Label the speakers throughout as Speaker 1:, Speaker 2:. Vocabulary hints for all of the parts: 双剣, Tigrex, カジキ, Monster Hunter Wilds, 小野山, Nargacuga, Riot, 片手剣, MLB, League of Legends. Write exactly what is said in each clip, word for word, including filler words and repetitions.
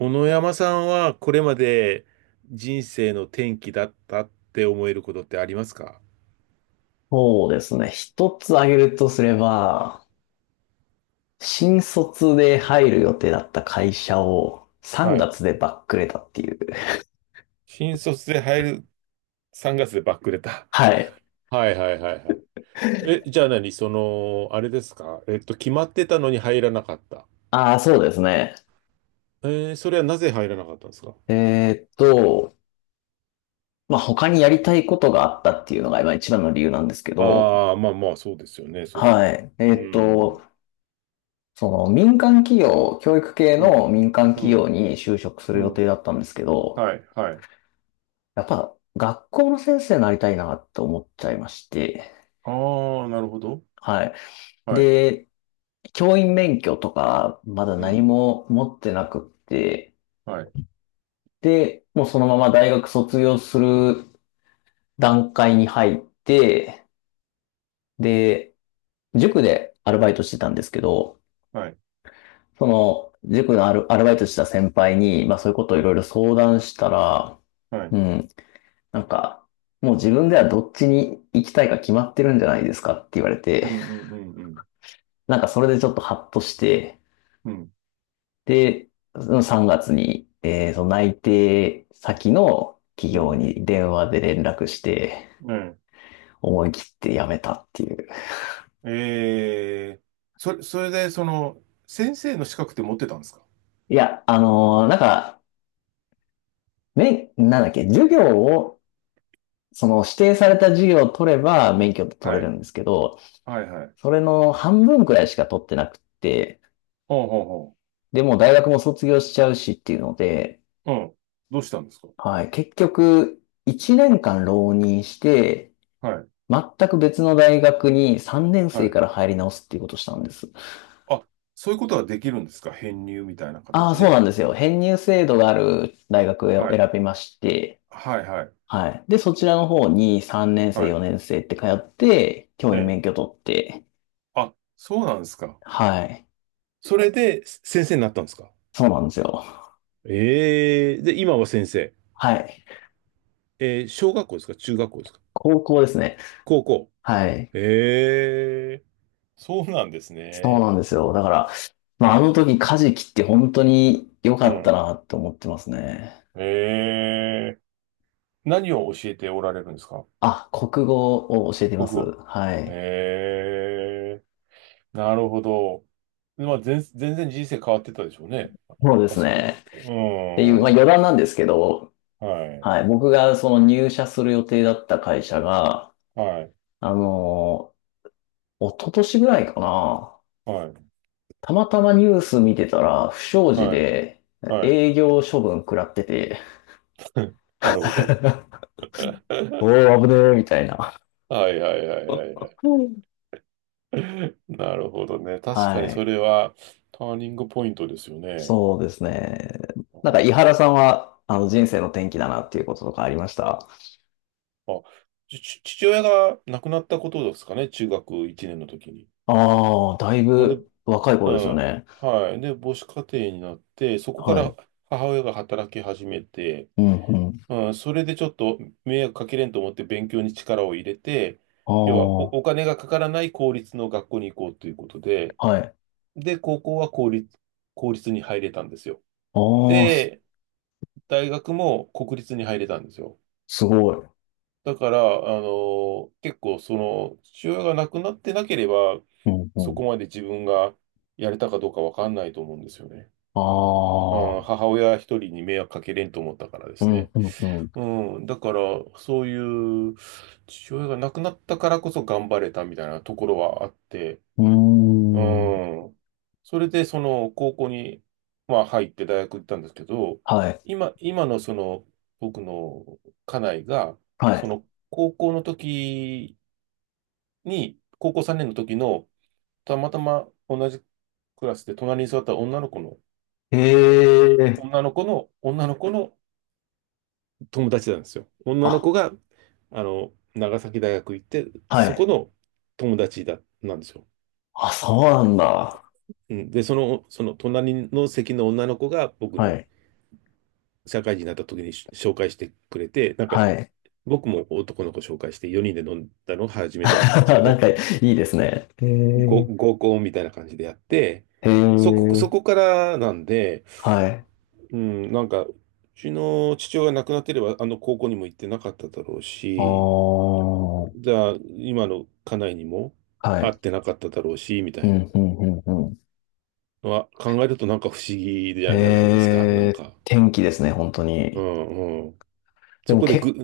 Speaker 1: 小野山さんはこれまで人生の転機だったって思えることってありますか？
Speaker 2: そうですね。一つ挙げるとすれば、新卒で入る予定だった会社を3
Speaker 1: はい。
Speaker 2: 月でバックれたっていう。
Speaker 1: 新卒で入る、さんがつでバックレた。
Speaker 2: はい。
Speaker 1: はいはいはいはい。え、じゃあ何、その、あれですか、えっと、決まってたのに入らなかった。
Speaker 2: ああ、そうですね。
Speaker 1: えーそれはなぜ入らなかったんですか？
Speaker 2: えーっと、まあ、他にやりたいことがあったっていうのが今一番の理由なんですけど、
Speaker 1: ああー、まあまあ、そうですよね、そりゃ。
Speaker 2: はい。え
Speaker 1: う
Speaker 2: ーっと、
Speaker 1: ん。
Speaker 2: その民間企業、教育系
Speaker 1: う
Speaker 2: の
Speaker 1: ん、
Speaker 2: 民間
Speaker 1: う
Speaker 2: 企業
Speaker 1: ん、
Speaker 2: に就職す
Speaker 1: う
Speaker 2: る予
Speaker 1: ん。
Speaker 2: 定だったんですけど、
Speaker 1: はい、はい。
Speaker 2: やっぱ学校の先生になりたいなって思っちゃいまして、
Speaker 1: ああ、なるほど。
Speaker 2: はい。
Speaker 1: はい。
Speaker 2: で、教員免許とか、まだ
Speaker 1: う
Speaker 2: 何
Speaker 1: ん。
Speaker 2: も持ってなくって、
Speaker 1: はい、
Speaker 2: で、もうそのまま大学卒業する段階に入って、で、塾でアルバイトしてたんですけど、
Speaker 1: はい、
Speaker 2: その、塾のアル、アルバイトした先輩に、まあそういうことをい
Speaker 1: は
Speaker 2: ろい
Speaker 1: い。
Speaker 2: ろ相談したら、
Speaker 1: はい。
Speaker 2: うん、なんか、もう自分ではどっちに行きたいか決まってるんじゃないですかって言われて、
Speaker 1: うん、うん、うん、うん。
Speaker 2: なんかそれでちょっとハッとして、
Speaker 1: うん
Speaker 2: で、そのさんがつに、えーその内定先の企
Speaker 1: う
Speaker 2: 業
Speaker 1: ん。
Speaker 2: に電話で連絡して、
Speaker 1: ね。
Speaker 2: 思い切って辞めたっていう。
Speaker 1: ええー、それ、それで、その、先生の資格って持ってたんですか？
Speaker 2: いや、あのーなんか、め、なんだっけ、授業を、その指定された授業を取れば免許って取
Speaker 1: は
Speaker 2: れる
Speaker 1: い。
Speaker 2: んですけど、
Speaker 1: はいはい。
Speaker 2: それの半分くらいしか取ってなくて、
Speaker 1: ほうほうほ
Speaker 2: でもう大学も卒業しちゃうしっていうので、
Speaker 1: う。うん。どうしたんですか？
Speaker 2: はい、結局、いちねんかん浪人して、
Speaker 1: はい。
Speaker 2: 全く別の大学にさんねん
Speaker 1: は
Speaker 2: 生
Speaker 1: い。
Speaker 2: から入り直すっていうことをしたんです。
Speaker 1: あ、そういうことはできるんですか？編入みたいな
Speaker 2: ああ、
Speaker 1: 形
Speaker 2: そう
Speaker 1: で。
Speaker 2: なんですよ。編入制度がある大学を
Speaker 1: はい。
Speaker 2: 選びまして、
Speaker 1: はいはい。
Speaker 2: はい。で、そちらの方にさんねん生、
Speaker 1: はい。
Speaker 2: よねん生って通って、教
Speaker 1: え
Speaker 2: 員
Speaker 1: え。
Speaker 2: 免許取って、
Speaker 1: あ、そうなんですか。
Speaker 2: はい。
Speaker 1: それで先生になったんですか？
Speaker 2: そうなんですよ。
Speaker 1: ええ、で、今は先生。
Speaker 2: はい。
Speaker 1: えー、小学校ですか、中学校ですか？
Speaker 2: 高校ですね。
Speaker 1: 高校。
Speaker 2: はい。
Speaker 1: ええ、そうなんです
Speaker 2: そう
Speaker 1: ね。
Speaker 2: なんですよ。だから、
Speaker 1: え
Speaker 2: まあ、あの
Speaker 1: え。
Speaker 2: 時、カジキって本当に良かった
Speaker 1: え
Speaker 2: なって思ってますね。
Speaker 1: ええ、何を教えておられるんですか？
Speaker 2: あ、国語を教えていま
Speaker 1: 国
Speaker 2: す。
Speaker 1: 語。
Speaker 2: はい。
Speaker 1: ええ、なるほど。まあ、全、全然人生変わってたでしょうね。
Speaker 2: そうで
Speaker 1: あ
Speaker 2: す
Speaker 1: そこで。
Speaker 2: ね。
Speaker 1: う
Speaker 2: っていう、まあ余談なんですけど、
Speaker 1: ん。はい。
Speaker 2: はい、僕がその入社する予定だった会社が、
Speaker 1: はい。
Speaker 2: あのー、一昨年ぐらいかな、
Speaker 1: はい。
Speaker 2: たまたまニュース見てたら、不祥事
Speaker 1: はい。
Speaker 2: で
Speaker 1: はい。
Speaker 2: 営業処分食らってて、
Speaker 1: なるほど。
Speaker 2: おー、危ねえ、みたいな。
Speaker 1: はいはいはいはいはい。
Speaker 2: うん。
Speaker 1: なるほどね。確か
Speaker 2: は
Speaker 1: にそ
Speaker 2: い。
Speaker 1: れはターニングポイントですよね。
Speaker 2: そうですね。
Speaker 1: う
Speaker 2: なん
Speaker 1: ん。
Speaker 2: か、井原さんは、あの、人生の転機だなっていうこととかありました？
Speaker 1: あ、ち、ち父親が亡くなったことですかね。中学いちねんの時に。
Speaker 2: ああ、だい
Speaker 1: なんで、
Speaker 2: ぶ若い
Speaker 1: う
Speaker 2: 頃ですよ
Speaker 1: ん。
Speaker 2: ね。
Speaker 1: はい。で、母子家庭になって、そこか
Speaker 2: は
Speaker 1: ら
Speaker 2: い。
Speaker 1: 母親が働き始めて、
Speaker 2: うん、うん。
Speaker 1: うん、それでちょっと迷惑かけれんと思って勉強に力を入れて、要はお、
Speaker 2: あ
Speaker 1: お金がかからない公立の学校に行こうということで、
Speaker 2: あ、はい。
Speaker 1: で、高校は公立、公立に入れたんですよ。
Speaker 2: ああ、
Speaker 1: で、大学も国立に入れたんですよ。
Speaker 2: すごい。
Speaker 1: だから、あの、結構その、父親が亡くなってなければ、
Speaker 2: うんう
Speaker 1: そ
Speaker 2: ん。
Speaker 1: こまで自分がやれたかどうかわかんないと思うんですよね。
Speaker 2: あ
Speaker 1: あ
Speaker 2: あ、
Speaker 1: ー、母親一人に迷惑かけれんと思ったからで
Speaker 2: うん
Speaker 1: すね。
Speaker 2: うんうん。
Speaker 1: うん、だから、そういう、父親が亡くなったからこそ頑張れたみたいなところはあって、
Speaker 2: うー
Speaker 1: う
Speaker 2: ん。
Speaker 1: ん、それでその高校に、まあ、入って大学行ったんですけど、
Speaker 2: はい。
Speaker 1: 今、今のその僕の家内が、
Speaker 2: は
Speaker 1: そ
Speaker 2: い。
Speaker 1: の高校の時に、高校さんねんの時の、たまたま同じクラスで隣に座った女の子の、
Speaker 2: へえ。
Speaker 1: 女の子の、女の子の友達なんですよ。女の
Speaker 2: あ、
Speaker 1: 子が、あの、長崎大学行って、
Speaker 2: は
Speaker 1: そ
Speaker 2: い。
Speaker 1: この友達だ、なんですよ。
Speaker 2: あ、そうなんだ。
Speaker 1: うん、で、その、その隣の席の女の子が僕
Speaker 2: は
Speaker 1: に
Speaker 2: い。
Speaker 1: 社会人になった時にし紹介してくれて、なんか、
Speaker 2: はい。
Speaker 1: 僕も男の子紹介してよにんで飲んだのが初めてだったん ですけ
Speaker 2: なん
Speaker 1: ど、
Speaker 2: かいいですね。へ
Speaker 1: ご
Speaker 2: え。
Speaker 1: 合コンみたいな感じでやって、
Speaker 2: へ
Speaker 1: そこ、
Speaker 2: え。
Speaker 1: そこからなんで、
Speaker 2: はい。
Speaker 1: うん、なんか、うちの父親が亡くなってれば、あの高校にも行ってなかっただろう
Speaker 2: ああ、
Speaker 1: し、
Speaker 2: は
Speaker 1: じゃあ、今の家内にも会っ
Speaker 2: い。
Speaker 1: てなかっただろうし、みた
Speaker 2: う
Speaker 1: いな
Speaker 2: ん、うんうんうん。
Speaker 1: のは考えるとなんか不思議じ
Speaker 2: へ
Speaker 1: ゃじゃないですか。なん
Speaker 2: え、
Speaker 1: か、
Speaker 2: 天気ですね、本当
Speaker 1: う
Speaker 2: に。
Speaker 1: んうん。
Speaker 2: で
Speaker 1: そ
Speaker 2: も
Speaker 1: こでぐ、
Speaker 2: け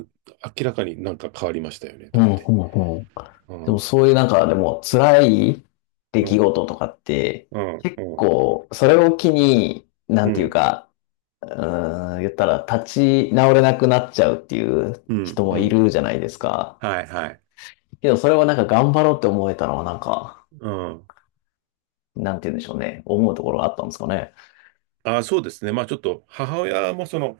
Speaker 1: 明らかになんか変わりましたよね、
Speaker 2: う
Speaker 1: だ
Speaker 2: ん、
Speaker 1: って。
Speaker 2: うんん。
Speaker 1: う
Speaker 2: でも
Speaker 1: ん、
Speaker 2: そういうなんか、でも辛い出
Speaker 1: う
Speaker 2: 来
Speaker 1: ん、
Speaker 2: 事とかって、
Speaker 1: うん、
Speaker 2: 結
Speaker 1: うん、
Speaker 2: 構、それを機に、な
Speaker 1: う
Speaker 2: んていう
Speaker 1: ん、
Speaker 2: か、うーん、言ったら立ち直れなくなっちゃうっていう
Speaker 1: うん、
Speaker 2: 人
Speaker 1: う
Speaker 2: もい
Speaker 1: ん。
Speaker 2: るじゃないですか。
Speaker 1: はい、はい。
Speaker 2: けどそれをなんか頑張ろうって思えたのはなんか、
Speaker 1: うん。
Speaker 2: なんて言うんでしょうね。思うところがあったんですかね。
Speaker 1: ああ、そうですね。まあちょっと、母親もその、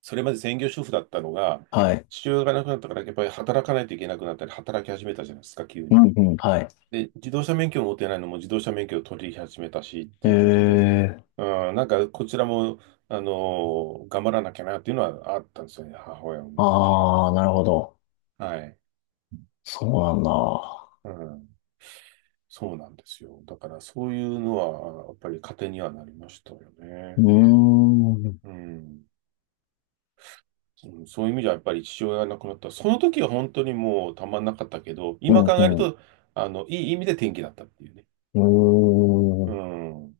Speaker 1: それまで専業主婦だったのが、
Speaker 2: はい。
Speaker 1: 父親が亡くなったから、やっぱり働かないといけなくなったり、働き始めたじゃないですか、急
Speaker 2: う
Speaker 1: に。
Speaker 2: んうん、はい。
Speaker 1: で、自動車免許を持ってないのも自動車免許を取り始めたしっ
Speaker 2: へ
Speaker 1: ていうことで、
Speaker 2: え。
Speaker 1: うん、なんかこちらも、あの、頑張らなきゃなっていうのはあったんですよね、母親を見てて。
Speaker 2: ああ、なるほど。
Speaker 1: はい。
Speaker 2: そうなんだ。
Speaker 1: うん、そうなんですよ。だからそういうのは、やっぱり糧にはなりましたよ
Speaker 2: うー
Speaker 1: ね。
Speaker 2: ん。うん
Speaker 1: うん。うん、そういう意味じゃやっぱり父親が亡くなった。その時は本当にもうたまんなかったけど、
Speaker 2: う
Speaker 1: 今考える
Speaker 2: ん。
Speaker 1: と、あの、いい意味で転機だったっていうね。
Speaker 2: うー
Speaker 1: う
Speaker 2: ん。
Speaker 1: ん。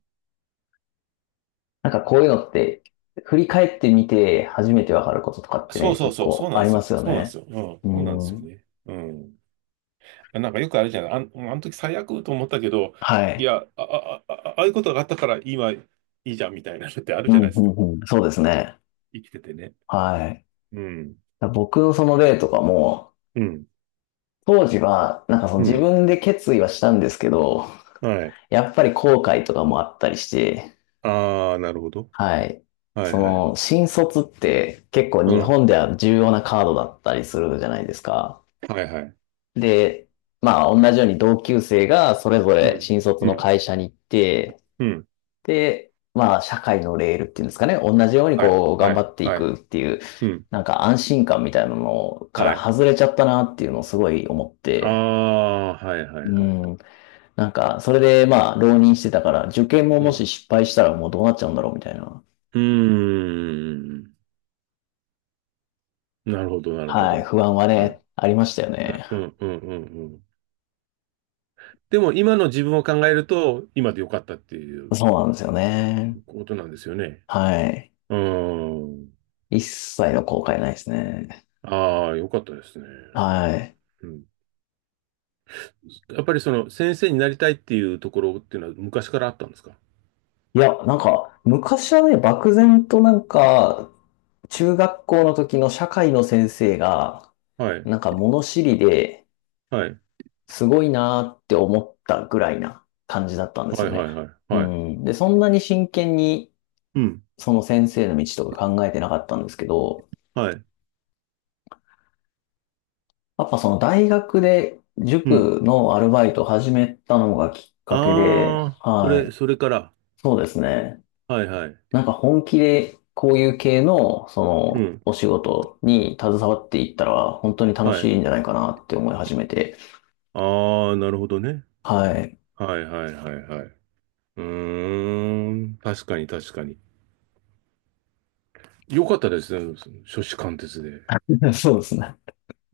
Speaker 2: なんかこういうのって、振り返ってみて初めてわかることとかって
Speaker 1: そう
Speaker 2: ね、
Speaker 1: そう
Speaker 2: 結
Speaker 1: そう、そう
Speaker 2: 構
Speaker 1: な
Speaker 2: あ
Speaker 1: ん
Speaker 2: り
Speaker 1: です
Speaker 2: ま
Speaker 1: よ。
Speaker 2: すよ
Speaker 1: そうなんで
Speaker 2: ね。
Speaker 1: すよ。うん。
Speaker 2: う
Speaker 1: そうなんですよ
Speaker 2: ん。
Speaker 1: ね。うん。なんかよくあるじゃない。あん、あの時最悪と思ったけど、
Speaker 2: は
Speaker 1: い
Speaker 2: い。
Speaker 1: や、あ、あ、あ、あああいうことがあったから今いいじゃんみたいなのってある
Speaker 2: う
Speaker 1: じゃない
Speaker 2: ん、
Speaker 1: で
Speaker 2: う
Speaker 1: すか。
Speaker 2: ん、うん。そうですね。
Speaker 1: 生きててね。
Speaker 2: はい。
Speaker 1: うん。
Speaker 2: だ僕のその例とかも、
Speaker 1: うん。
Speaker 2: 当時は、なんかその
Speaker 1: う
Speaker 2: 自
Speaker 1: ん。
Speaker 2: 分で決意はしたんですけど、
Speaker 1: はい。
Speaker 2: やっぱり後悔とかもあったりして、
Speaker 1: ああ、なるほど。
Speaker 2: はい。
Speaker 1: はい
Speaker 2: そ
Speaker 1: はい。
Speaker 2: の、新卒って結構
Speaker 1: う
Speaker 2: 日
Speaker 1: ん。
Speaker 2: 本では重要なカードだったりするじゃないですか。
Speaker 1: はいはい。
Speaker 2: で、まあ同じように同級生がそれぞ
Speaker 1: う
Speaker 2: れ
Speaker 1: ん。
Speaker 2: 新卒
Speaker 1: う
Speaker 2: の
Speaker 1: ん。
Speaker 2: 会社に行って、
Speaker 1: うん。
Speaker 2: で、まあ、社会のレールっていうんですかね、同じように
Speaker 1: はい。
Speaker 2: こう、頑
Speaker 1: は
Speaker 2: 張
Speaker 1: い。
Speaker 2: ってい
Speaker 1: は
Speaker 2: く
Speaker 1: い。
Speaker 2: っていう、
Speaker 1: うん。
Speaker 2: なんか安心感みたいなのか
Speaker 1: は
Speaker 2: ら
Speaker 1: い。
Speaker 2: 外れちゃったなっていうのをすごい思っ
Speaker 1: あ
Speaker 2: て、
Speaker 1: あ、はいはい
Speaker 2: う
Speaker 1: はい。
Speaker 2: ん、なんか、それでまあ、浪人してたから、受験も
Speaker 1: う
Speaker 2: もし
Speaker 1: ん。
Speaker 2: 失敗したらもうどうなっちゃうんだろうみたいな、
Speaker 1: うーん。なるほど、なるほ
Speaker 2: はい、
Speaker 1: ど。
Speaker 2: 不安は
Speaker 1: はい。う
Speaker 2: ね、
Speaker 1: ん、
Speaker 2: ありましたよね。
Speaker 1: うん、うん、うん。でも今の自分を考えると、今でよかったっていう
Speaker 2: そうなんですよね。
Speaker 1: ことなんですよね。
Speaker 2: はい。
Speaker 1: うーん。
Speaker 2: 一切の後悔ないですね。
Speaker 1: ああ、よかったですね。
Speaker 2: はい。
Speaker 1: うん。やっぱりその先生になりたいっていうところっていうのは昔からあったんですか？
Speaker 2: いや、なんか、昔はね、漠然となんか、中学校の時の社会の先生が、
Speaker 1: はい。
Speaker 2: なんか物知りで
Speaker 1: はい。
Speaker 2: すごいなーって思ったぐらいな感じだったんです
Speaker 1: はい
Speaker 2: よね。
Speaker 1: はいはい。
Speaker 2: う
Speaker 1: はい。
Speaker 2: ん。で、そんなに真剣に
Speaker 1: うん。
Speaker 2: その先生の道とか考えてなかったんですけど、
Speaker 1: はい。
Speaker 2: やっぱその大学で
Speaker 1: うん。
Speaker 2: 塾のアルバイトを始めたのがきっかけで、
Speaker 1: ああ、そ
Speaker 2: は
Speaker 1: れ、
Speaker 2: い。
Speaker 1: それから。
Speaker 2: そうですね。
Speaker 1: はいはい。
Speaker 2: なんか本気でこういう系のそ
Speaker 1: う
Speaker 2: の
Speaker 1: ん。
Speaker 2: お仕事に携わっていったら本当に楽
Speaker 1: は
Speaker 2: し
Speaker 1: い。
Speaker 2: いんじゃないかなって思い始めて、
Speaker 1: ああ、なるほどね。
Speaker 2: はい。
Speaker 1: はいはいはいはい。うーん。確かに確かに。よかったですね。その初志貫徹で。
Speaker 2: そうですね。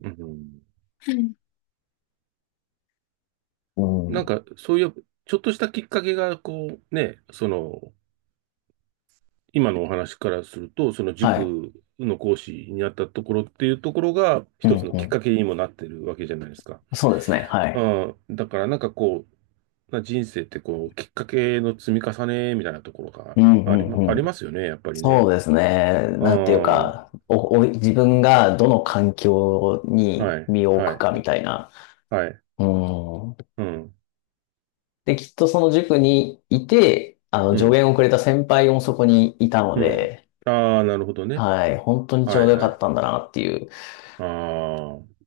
Speaker 1: うん。
Speaker 2: はい。う
Speaker 1: なん
Speaker 2: ん。
Speaker 1: か、そういう、ちょっとしたきっかけが、こう、ね、その、今のお話からすると、その
Speaker 2: はい。
Speaker 1: 塾の講師になったところっていうところが、
Speaker 2: う
Speaker 1: 一
Speaker 2: ん
Speaker 1: つの
Speaker 2: う
Speaker 1: きっ
Speaker 2: ん。
Speaker 1: かけにもなってるわけじゃないですか。
Speaker 2: そうですね。はい。
Speaker 1: ああ、だからなんかこう、な人生ってこう、きっかけの積み重ねみたいなところ
Speaker 2: う
Speaker 1: が
Speaker 2: んう
Speaker 1: ありま、あ
Speaker 2: んう
Speaker 1: り
Speaker 2: ん。
Speaker 1: ますよね、やっぱり
Speaker 2: そ
Speaker 1: ね。
Speaker 2: うですね。
Speaker 1: ああ、
Speaker 2: なんていう
Speaker 1: は
Speaker 2: か、お、お、自分がどの環境
Speaker 1: い、
Speaker 2: に身を置
Speaker 1: は
Speaker 2: くかみ
Speaker 1: い、
Speaker 2: たいな。
Speaker 1: はい、
Speaker 2: うん。
Speaker 1: うん、
Speaker 2: で、きっとその塾にいて、あの、
Speaker 1: う
Speaker 2: 助
Speaker 1: ん、
Speaker 2: 言をくれた先輩もそこにいたの
Speaker 1: うん。
Speaker 2: で、
Speaker 1: ああ、なるほどね。
Speaker 2: はい。本当にち
Speaker 1: は
Speaker 2: ょう
Speaker 1: い、
Speaker 2: どよ
Speaker 1: は
Speaker 2: かっ
Speaker 1: い。
Speaker 2: たんだなっていう、
Speaker 1: ああ、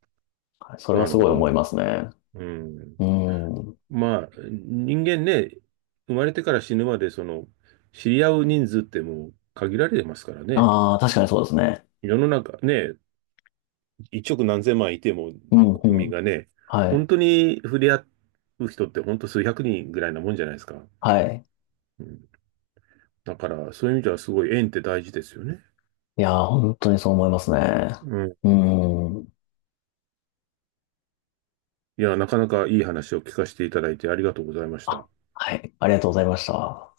Speaker 2: それは
Speaker 1: なる
Speaker 2: すご
Speaker 1: ほ
Speaker 2: い
Speaker 1: ど。
Speaker 2: 思いますね。
Speaker 1: うん。
Speaker 2: うん。
Speaker 1: まあ、人間ね、生まれてから死ぬまで、その、知り合う人数ってもう限られてますからね。
Speaker 2: ああ、確かにそうですね。
Speaker 1: 世の中ね、一億何千万いても
Speaker 2: うん
Speaker 1: 国
Speaker 2: う
Speaker 1: 民
Speaker 2: ん。
Speaker 1: がね、
Speaker 2: は
Speaker 1: 本
Speaker 2: い。
Speaker 1: 当に触れ合う人って本当数百人ぐらいなもんじゃないですか。
Speaker 2: はい。
Speaker 1: うん、だから、そういう意味ではすごい縁って大事ですよね。
Speaker 2: いやー、本当にそう思いますね。
Speaker 1: うん。
Speaker 2: うん。
Speaker 1: いや、なかなかいい話を聞かせていただいてありがとうございまし
Speaker 2: あ、
Speaker 1: た。
Speaker 2: はい。ありがとうございました。